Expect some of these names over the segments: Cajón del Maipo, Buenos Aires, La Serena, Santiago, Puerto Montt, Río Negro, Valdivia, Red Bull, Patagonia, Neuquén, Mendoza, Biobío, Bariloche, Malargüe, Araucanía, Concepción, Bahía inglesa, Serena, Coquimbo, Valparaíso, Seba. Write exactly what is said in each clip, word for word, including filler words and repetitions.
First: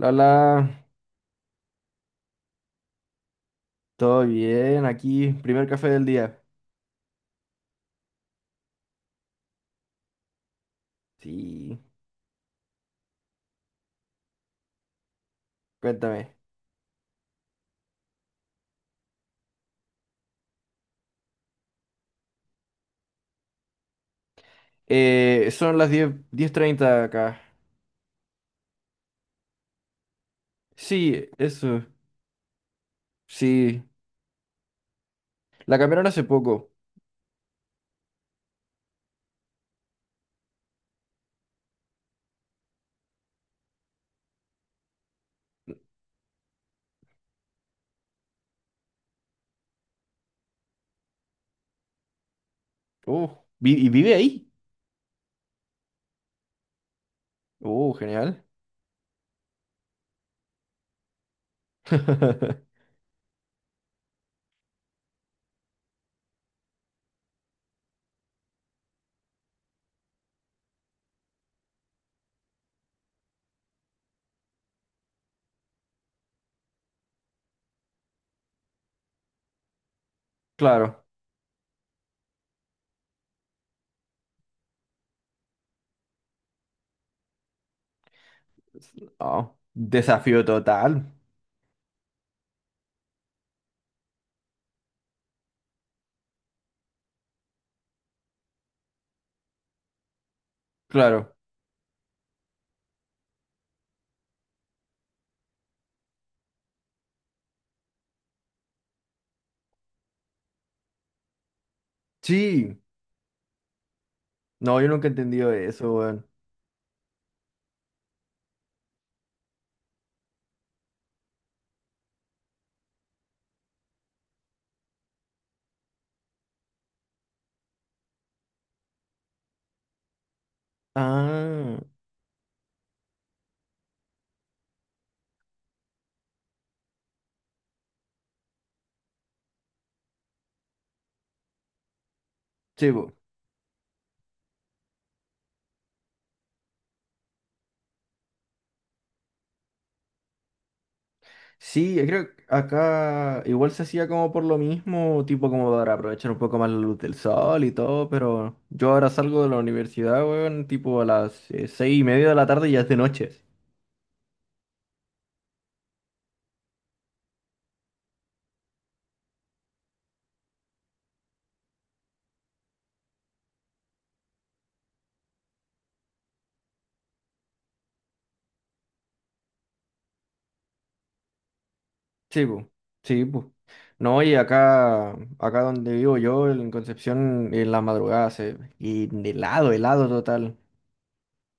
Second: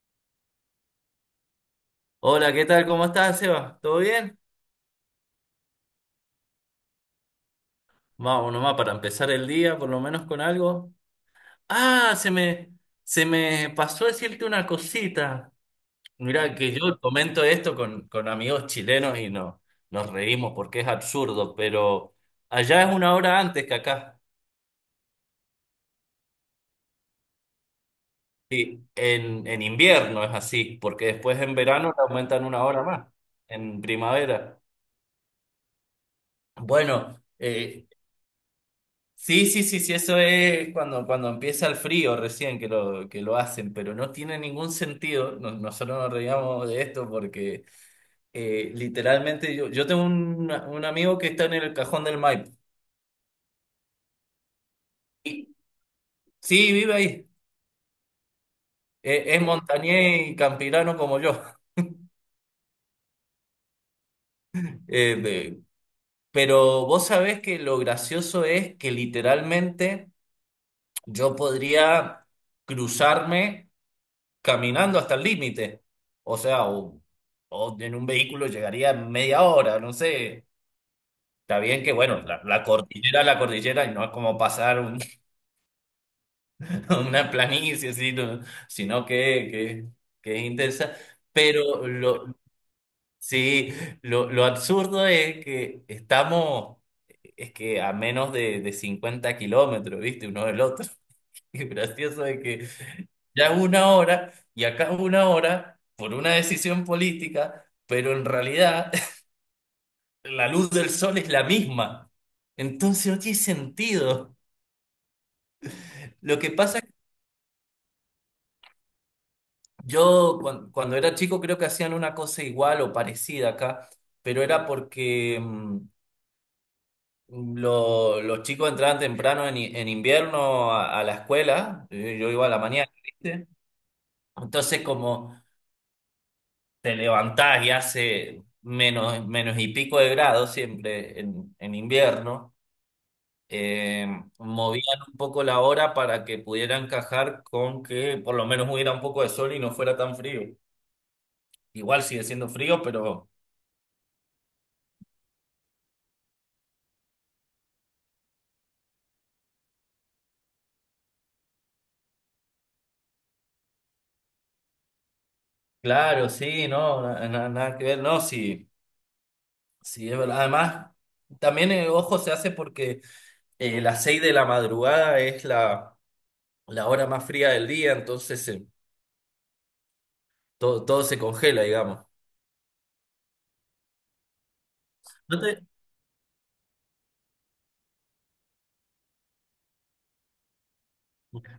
Lala, Hola, ¿qué tal? ¿Cómo estás, Seba? ¿Todo todo bien? bien, aquí, primer café del día. Vamos nomás para empezar el día, por lo menos con algo. Sí, Ah, se me, se me pasó decirte una cosita. cuéntame. Mirá, Mm. que yo comento esto con, con amigos chilenos y no, nos reímos porque es absurdo, pero allá es una hora antes que acá. Eh, son las diez diez treinta acá. Sí, en, en invierno es así, porque Sí, después en eso, verano le aumentan una hora más, en sí. primavera. La cambiaron hace poco. Bueno. eh, Sí, sí, sí, sí, eso es cuando, cuando empieza el frío recién que lo, que lo hacen, pero no tiene ningún sentido. No- Nosotros nos reíamos de esto porque eh, literalmente yo, yo tengo un, un amigo que está en el Cajón del Maipo. Uh, vi- ¿Y vive ahí? Y, sí, vive ahí. Uh, genial. E- Es, montañés y campirano como yo. Eh, de- pero vos sabés que lo gracioso es que literalmente yo podría cruzarme caminando hasta el límite. O sea, o, o en un vehículo llegaría en media hora, no sé. Claro. Está bien que, bueno, la, la cordillera, la cordillera, y no es como pasar un- una planicie, sino, sino que, Oh, que, que es desafío intensa. total. Pero lo, sí, lo, lo absurdo es que estamos, es que a menos de, de cincuenta kilómetros, ¿viste? Uno del otro. Claro. Y gracioso es que ya una hora y acá una hora por una decisión política, pero en realidad la luz del sol es la misma. Sí. Entonces no tiene sentido. No, yo nunca he entendido eso, weón. Lo que pasa es que yo cuan- cuando, era chico creo que hacían una cosa igual o parecida acá, pero era porque mm, lo- los chicos entraban temprano en, i- en invierno a, a la Ah, escuela, eh, yo iba a la mañana, ¿viste? Entonces como... te levantás y hace menos, menos y pico de grados siempre en, en invierno, sí, po. eh, movían un poco la hora para que pudiera encajar con que por lo menos hubiera un poco de sol y no fuera tan frío. Sí, Igual yo sigue creo que siendo frío, pero acá igual se hacía como por lo mismo, tipo como para aprovechar un poco más la luz del sol y todo, pero yo ahora salgo de la universidad, weón, tipo a las eh, seis y media de la tarde y ya es de noche. claro, sí, no, na- na- nada que ver, no, sí, sí, es verdad. Además, también el ojo se hace porque eh, las seis de la madrugada es la, la hora más fría del día, entonces eh, todo, todo se congela, digamos. Sí, pues, sí, pues. No, y acá, ¿No acá te, donde vivo yo, en Concepción, en la madrugada se... Y helado, helado total.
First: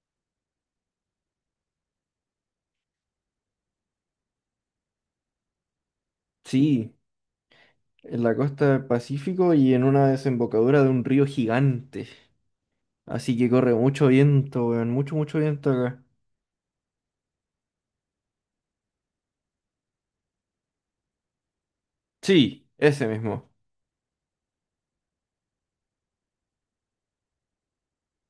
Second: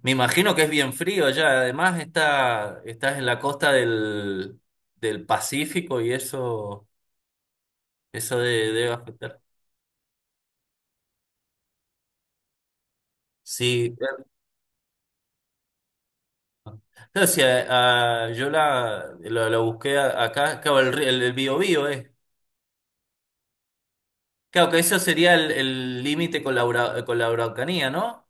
Me imagino que es bien frío allá. Además, está, estás en la costa del, del Pacífico y eso, Sí, en la eso costa de- del debe afectar. Pacífico y en una desembocadura de un río gigante. Así que corre Sí, mucho viento, weón, mucho, mucho viento acá. eh, o sea, ah, yo la, lo, lo busqué a- acá, claro, el, ri- el, el Biobío, eh. Sí, ese mismo. Claro, que eso sería el el límite con la, Ura- con la Araucanía, ¿no?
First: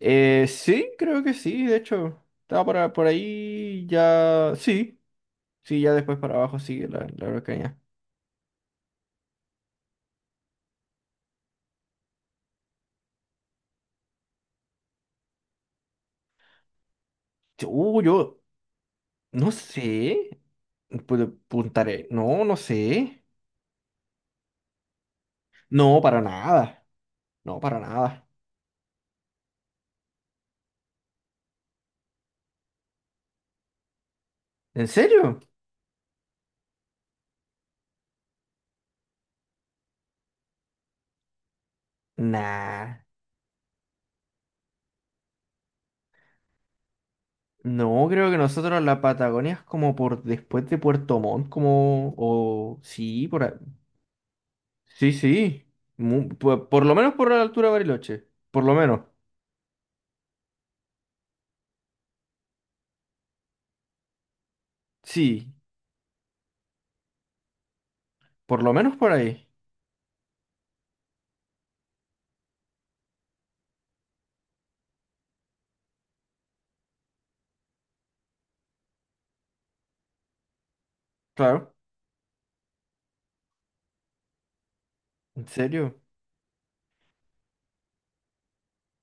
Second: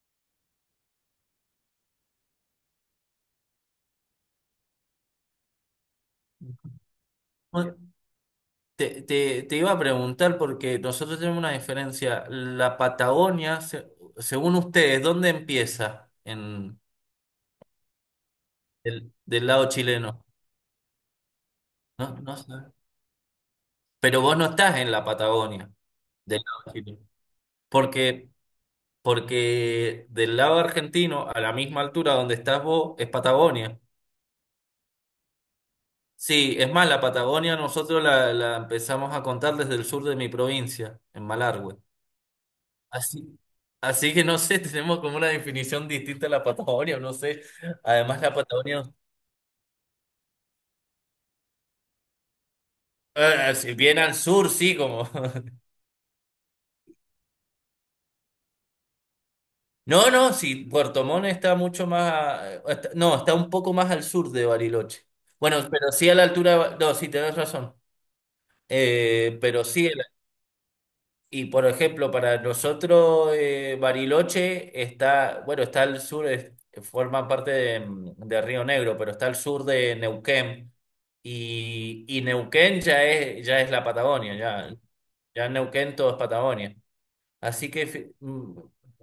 Eh, sí, creo que sí, de hecho, estaba por, por ahí ya. Sí, sí, ya después para abajo sigue la, la Bueno, Araucanía. Te, te, te iba a preguntar porque nosotros tenemos una diferencia. La Patagonia, se- según ustedes, ¿dónde empieza? En, Uh, yo del, del no lado chileno. sé. Pu- Puntaré. No, no No, sé. no sé. Pero vos no estás en la Patagonia No, para del lado nada. argentino. No, para nada. Porque, porque del lado argentino, a la misma altura donde estás vos, es Patagonia. ¿En serio? Sí, es más, la Patagonia nosotros la, la empezamos a contar desde el sur de mi provincia, en Malargüe. Nah. Así, así que no sé, tenemos como una definición distinta a la Patagonia, no sé. No, Además, creo la que nosotros Patagonia, la Patagonia es como por después de Puerto Montt, como. O. Sí, por ahí. eh, si bien al sur, sí, como. Sí, sí. Mu- por por lo menos por la altura de Bariloche. Por lo menos. No, no, sí, Puerto Montt está mucho más, a- está- no, está un poco más al sur de Bariloche. Sí, Bueno, pero sí a la altura, de Ba- no, sí, tenés razón. por lo menos por Eh, ahí. pero sí, el- y por ejemplo, para nosotros eh, Bariloche está, bueno, está al sur, es- forma parte de, de Río Negro, pero está al sur de Neuquén. Claro. Y, y Neuquén ya es, ya es la Patagonia, ya, ya ¿En en Neuquén serio? todo es Patagonia. Así que fi- mm,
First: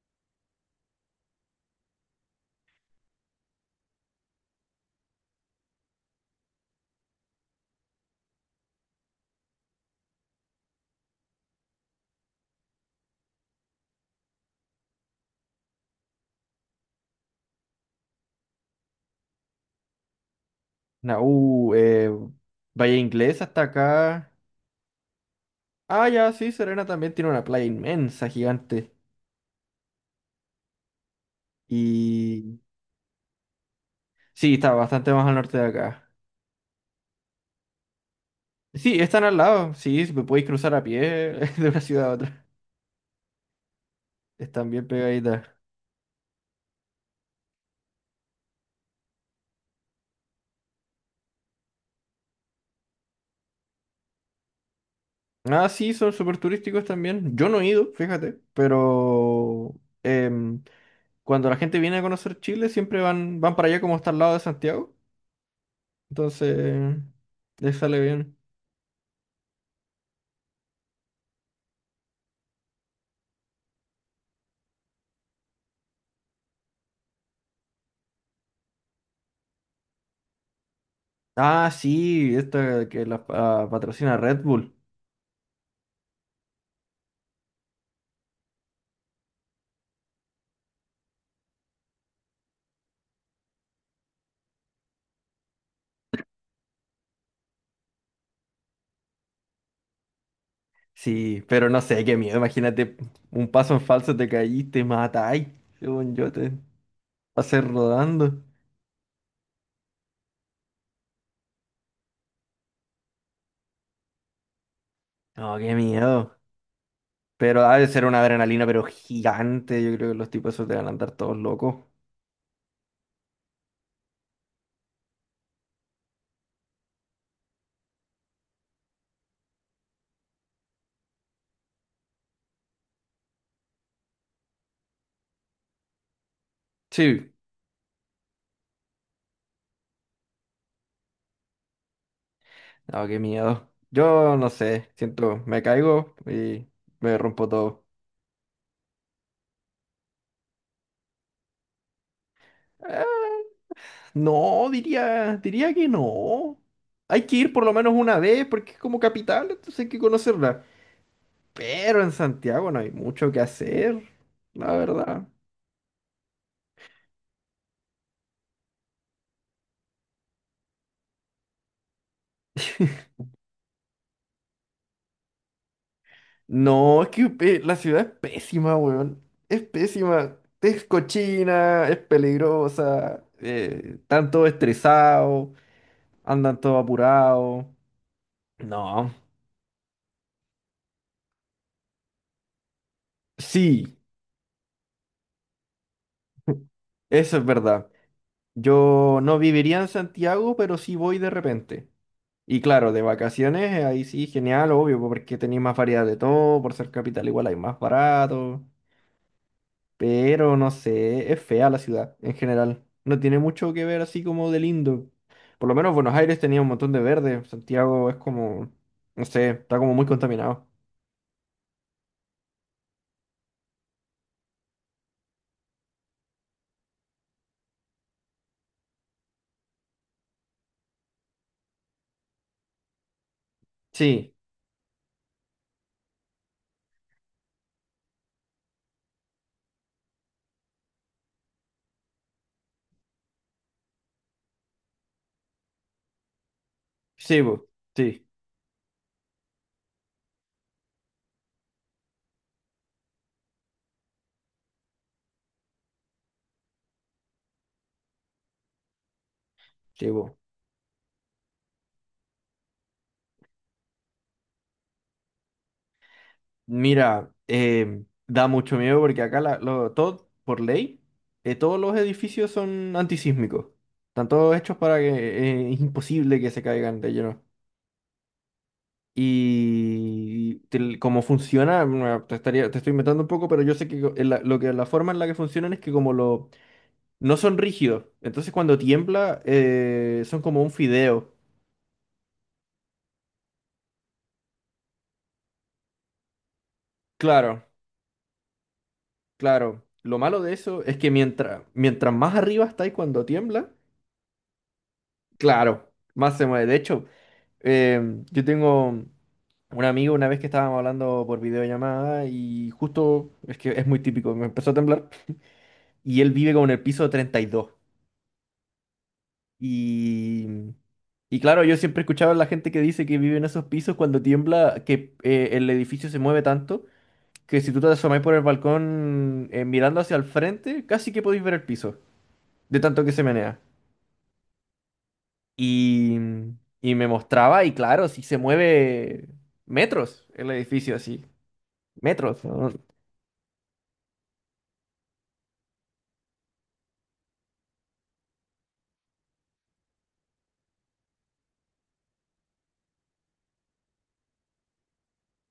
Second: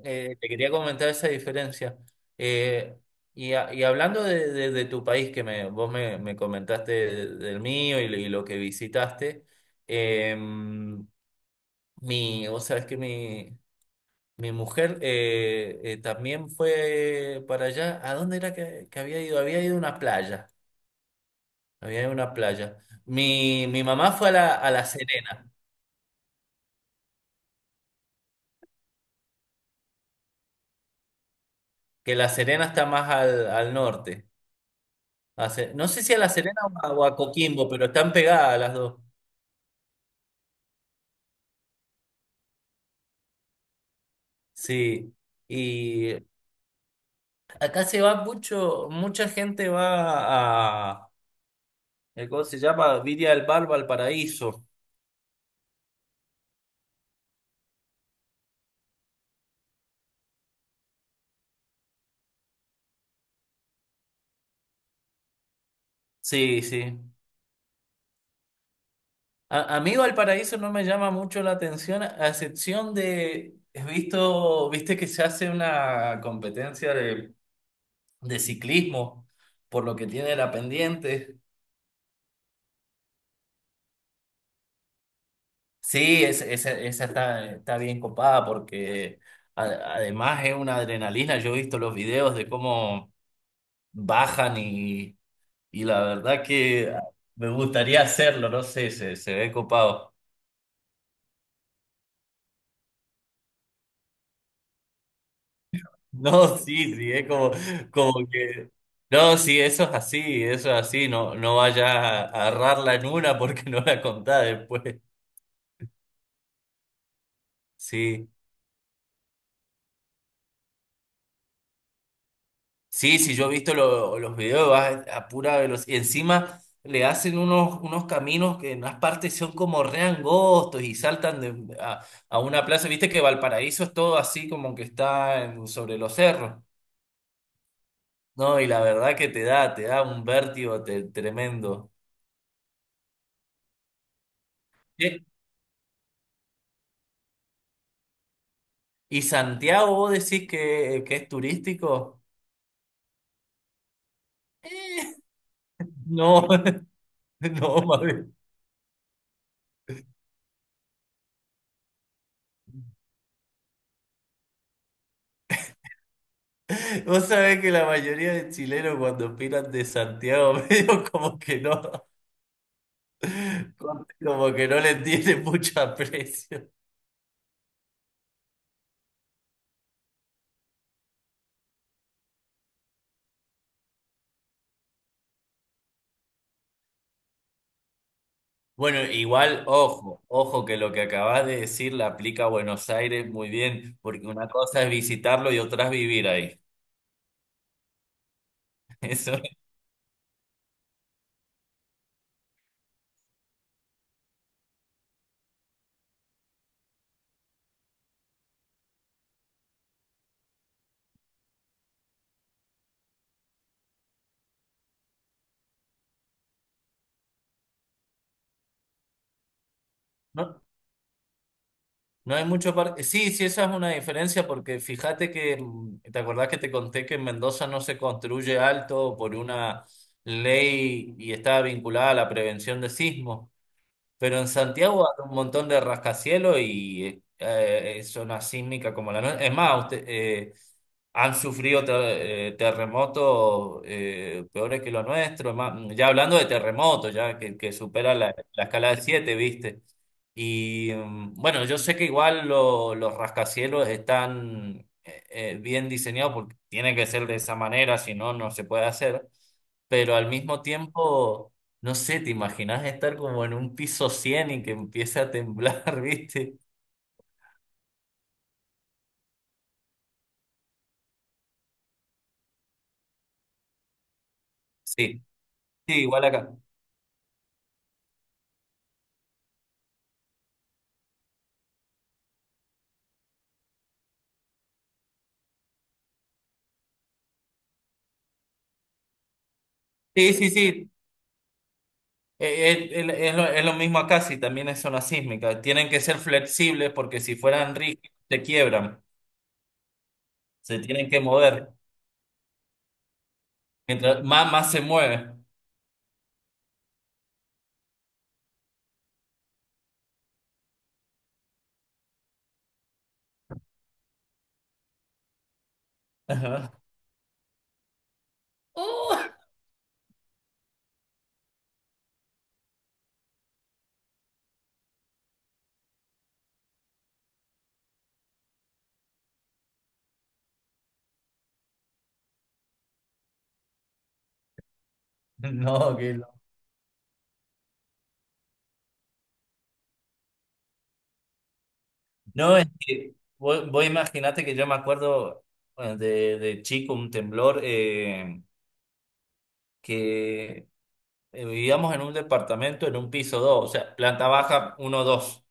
eh, te quería comentar esa diferencia. Eh, y, a- y hablando de, de- de tu país, que me, vos me, me comentaste de- del mío y, lo y lo que visitaste, eh, mi, vos sabés que mi, mi mujer eh, eh, también fue para allá. ¿A dónde era que, que había ido? Había ido a una playa. Na- uh, Había eh, ido a una playa. Bahía inglesa hasta Mi, mi mamá fue acá. a la, a La Serena, Ah, ya, sí, Serena también tiene una playa inmensa, gigante. que La Y Serena está más al, al norte. sí, está bastante más al norte de Hace- no sé acá. si a La Serena o a, o a Coquimbo, pero están pegadas las dos. Sí, están al lado. Sí, si me podéis cruzar a pie de una ciudad a otra. Están bien Sí. pegaditas. Y acá se va mucho, mucha gente va a, eh, ¿cómo se llama? Viria del Bar, Valparaíso. Ah, sí, son súper turísticos también. Yo no he ido, fíjate, pero em, cuando la gente viene a conocer Chile, siempre van, van para allá como está al lado de Santiago. Sí, Entonces, sí. les sale bien. A, a mí Valparaíso no me llama mucho la atención, a excepción de, he visto, viste que se hace una competencia de, de ciclismo, por lo que tiene la pendiente. Ah, sí, esta que la pa- patrocina Red Bull. Sí, es- esa esa está, está bien copada porque a- además es una adrenalina. Yo he visto los videos de cómo bajan y, y la verdad que me gustaría hacerlo, no sé, se, se ve copado. Sí, pero no sé, qué miedo. Imagínate, un paso en falso te caíste, matáis. Según yo te No, sí, sí, es como, pasé como rodando. que... No, sí, eso es así, eso es así, no, no vayas a agarrarla en una porque no la contás después. No, qué miedo. Pero ha de ser una Sí. adrenalina, pero gigante. Yo creo que los tipos esos te van a andar todos locos. Sí, sí, yo he visto lo- los videos, va a pura velocidad. Y encima le hacen unos, unos caminos que en unas partes son como re angostos y saltan de, a, a una plaza. Viste que Valparaíso es todo así como que está en- sobre los cerros. Sí, No, y la verdad que te da, te da un vértigo te- tremendo. no, qué miedo. Yo no sé, ¿Eh? siento, me caigo y me rompo todo. ¿Y Santiago vos decís que, que es turístico? Eh, no, Eh, diría, diría que No, no. Hay que ir por lo no, menos una mami. vez porque es como capital, entonces hay que conocerla. Pero en Santiago no hay mucho que hacer, la verdad. Vos sabés que la mayoría de chilenos cuando opinan de Santiago medio como que no. Como que no le tiene mucho aprecio. No, es que pe- la ciudad es pésima, weón. Es pésima. Es cochina, es peligrosa. Eh, están todos estresados, andan todos apurados. Bueno, No. igual, ojo, ojo que lo que acabas de decir le aplica a Buenos Aires muy Sí, bien, porque una cosa es visitarlo y otra es vivir ahí. eso es verdad. Yo Eso, no viviría en Santiago, pero sí voy de repente. Y claro, de vacaciones, eh, ahí sí, genial, obvio, porque tenéis más variedad de todo, por ser capital igual hay más barato. Pero no sé, es fea la ciudad en general. No tiene mucho que ver así como de lindo. Por lo menos Buenos Aires tenía un montón de verde. Santiago es como, no sé, está como muy no, contaminado. no hay mucho parque. Sí, sí, esa es una diferencia, porque fíjate que, mm, ¿te acordás que te conté que en Mendoza no se construye alto por una ley y está vinculada a la prevención de sismos? Sí, Pero en Santiago hay un montón de rascacielos y eh, eh, zona sísmica como la nuestra. Es más, usted, eh, han sufrido ter- eh, terremotos eh, peores que los nuestros. más- ya hablando de terremotos, ya sí, que, bo, que supera sí, la, la escala de siete, ¿viste? Y mm, bueno, yo sé que igual lo- los rascacielos están eh, eh, bien diseñados porque tiene que ser de esa manera, si no, no se puede hacer, sí, pero al bo. mismo tiempo no sé, ¿te imaginas estar como en un piso cien y que empiece a temblar, viste? Mira, eh, da mucho miedo porque acá la, lo- todo, por ley, eh, todos los edificios son antisísmicos. Están todos hechos para que Sí, eh, es sí, igual imposible que acá. se caigan de lleno. Y tel- cómo funciona, bueno, te estaría, te estoy inventando un poco, pero yo sé que co- en la, lo que, la forma en la que funcionan es que como lo, no son rígidos, entonces cuando tiembla eh, Sí, son sí, como un sí. fideo. Eh, eh, el- Es, lo, es lo mismo acá, si también es zona sísmica. Tienen que ser flexibles porque si Claro, fueran rígidos se quiebran, claro. Lo malo de se eso es tienen que que mientras, mover. mientras más arriba estáis cuando tiembla, Mientras más, más se mueven. claro, más se mueve. De hecho, eh, yo tengo un amigo una vez que estábamos hablando por videollamada y justo, es que es muy típico, me empezó a temblar y él vive como en Ajá. el piso treinta y dos. ¡Oh! Y, y claro, yo siempre he escuchado a la gente que dice que vive en esos pisos cuando tiembla, que eh, el edificio se mueve tanto que si tú te asomás por el balcón eh, mirando hacia el frente, casi que podéis ver el piso, de tanto que se menea. No, que Y, no. y me mostraba, y claro, si se mueve metros el edificio así, metros. No, es ¿No? que vos, vos imaginate que yo me acuerdo, bueno, de, de chico un temblor eh, que eh, vivíamos en un departamento en un piso dos, o sea, planta baja uno, dos,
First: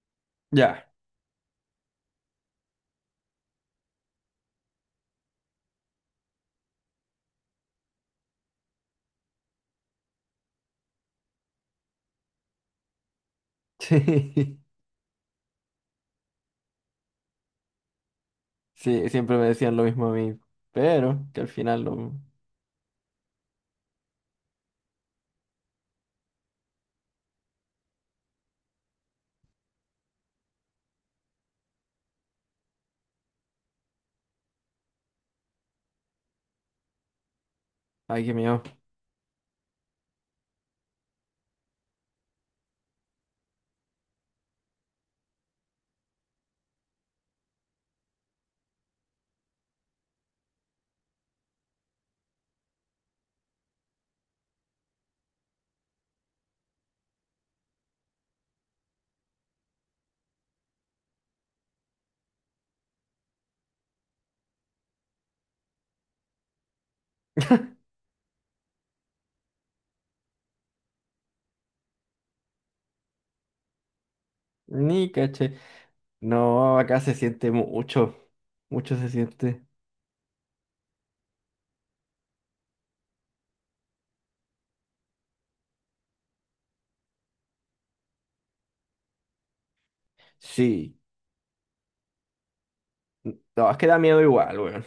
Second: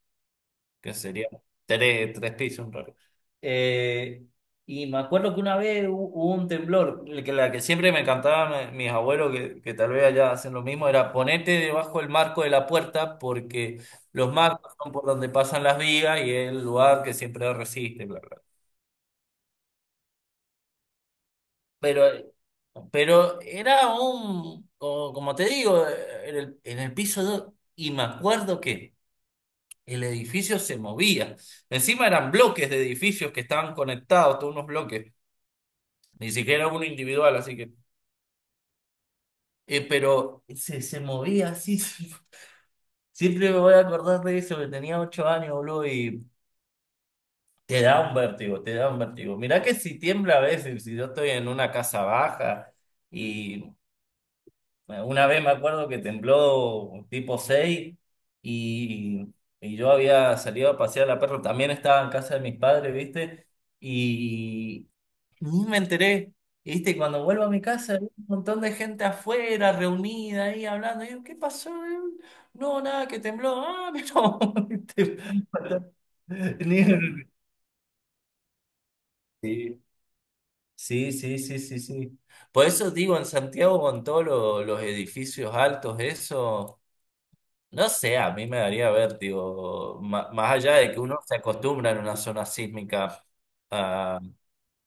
Ya. que sería tres, tres pisos en realidad. Eh, y me acuerdo que una vez hu- hubo un temblor, el que la que siempre me cantaban eh, mis abuelos, que, que tal vez allá hacen lo mismo, era ponete debajo del marco de la puerta porque los marcos son por donde pasan las vigas y es el lugar que siempre resiste, bla, bla. Sí, sí, siempre me decían lo mismo a mí, pero que al final lo... Pero eh, pero era un, como, como te digo, eh, en el, en el piso dos y me acuerdo que el edificio se movía. Encima eran bloques de edificios que estaban conectados, todos unos bloques. Ni siquiera uno individual, así que Ay, qué miedo. eh, pero se, se movía así. Sí. Siempre me voy a acordar de eso, que tenía ocho años, boludo, y te da un vértigo, te da un vértigo. Mirá que si tiembla a veces, si yo estoy en una casa baja y bueno, una vez me acuerdo que tembló tipo seis y, y yo había salido a pasear a la perro, también estaba en casa de mis padres, ¿viste? Y ni me enteré, ¿viste? Y cuando vuelvo a mi casa, había un montón de gente afuera, reunida ahí hablando. Y yo, ¿qué pasó? No, nada, que tembló. Ah, pero... Ni caché. ¿viste? No, acá se Ni- siente mucho. Mucho se siente. Sí, sí, sí, sí, sí, sí. Por eso digo, en Santiago con todos lo- los edificios altos, eso... No sé, a mí me daría vértigo, ma- más allá de Sí. que uno se acostumbra en una zona sísmica, No, es que da miedo ah, igual, weón.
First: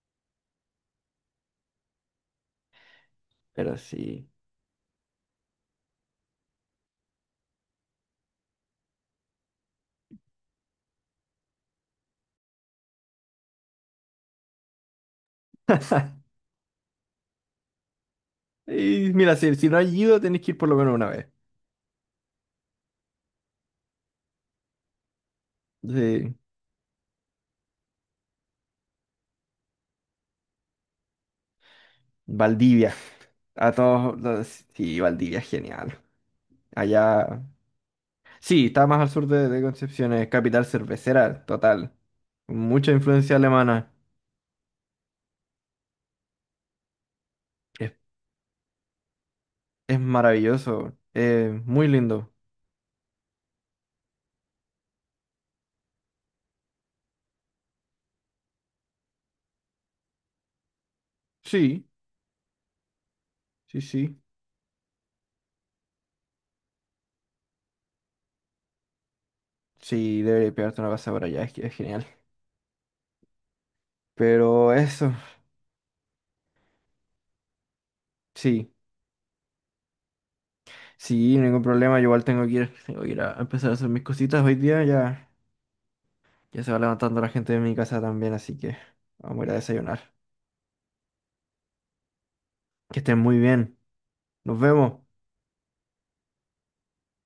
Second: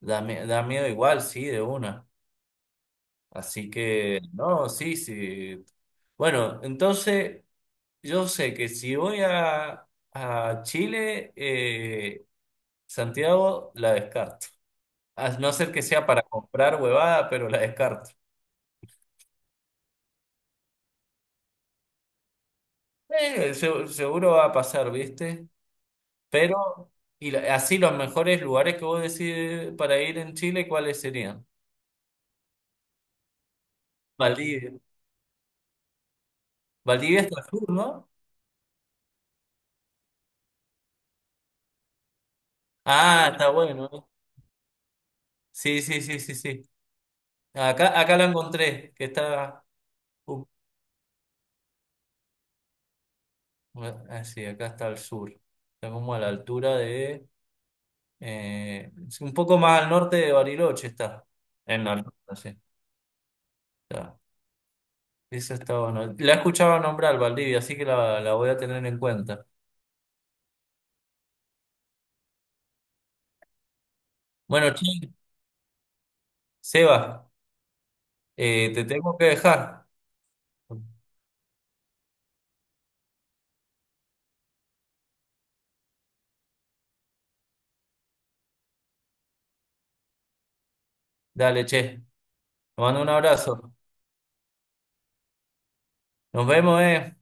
da, mi- da miedo igual, sí, de una. Así Pero que, sí. no, sí, sí. Bueno, entonces yo sé que si voy a, a Chile, eh, Santiago la descarto. A no ser que sea para comprar huevada, pero la descarto. Y mira, si, si no has ido, tenés que ir por lo menos una vez. Eh, se- seguro va a pasar, ¿viste? Sí. Pero, y la- así los mejores lugares que vos decís para ir en Chile, ¿cuáles serían? Valdivia. A todos los- Valdivia. sí, Valdivia es genial. Valdivia Allá. está al sur, ¿no? Sí, está más al sur de, de Concepción, es capital cervecera, total. Mucha Ah, influencia está alemana. bueno. ¿eh? Sí, sí, sí, sí, sí. Es, Acá, acá la encontré, que está. es uh, maravilloso. Eh, muy lindo. ah, sí, acá está al sur. Está como a la altura de. eh, es un poco más al norte de Bariloche está. Sí, En la altura, sí. sí, sí. Está. Eso está bueno. La he escuchado nombrar, Valdivia, así que la, la voy a tener en cuenta. Sí, debería pegarte una pasada por allá, es, que es genial. Pero Bueno, che, eso, Seba, sí, eh, te tengo que dejar. sí, ningún problema. Yo igual tengo que ir, tengo que ir a empezar a hacer mis cositas hoy día. Ya, ya se va levantando la gente de mi casa también, así que vamos a ir a desayunar. Dale, che. Te Que mando un estén muy bien. abrazo. Nos vemos. Nos vemos, eh.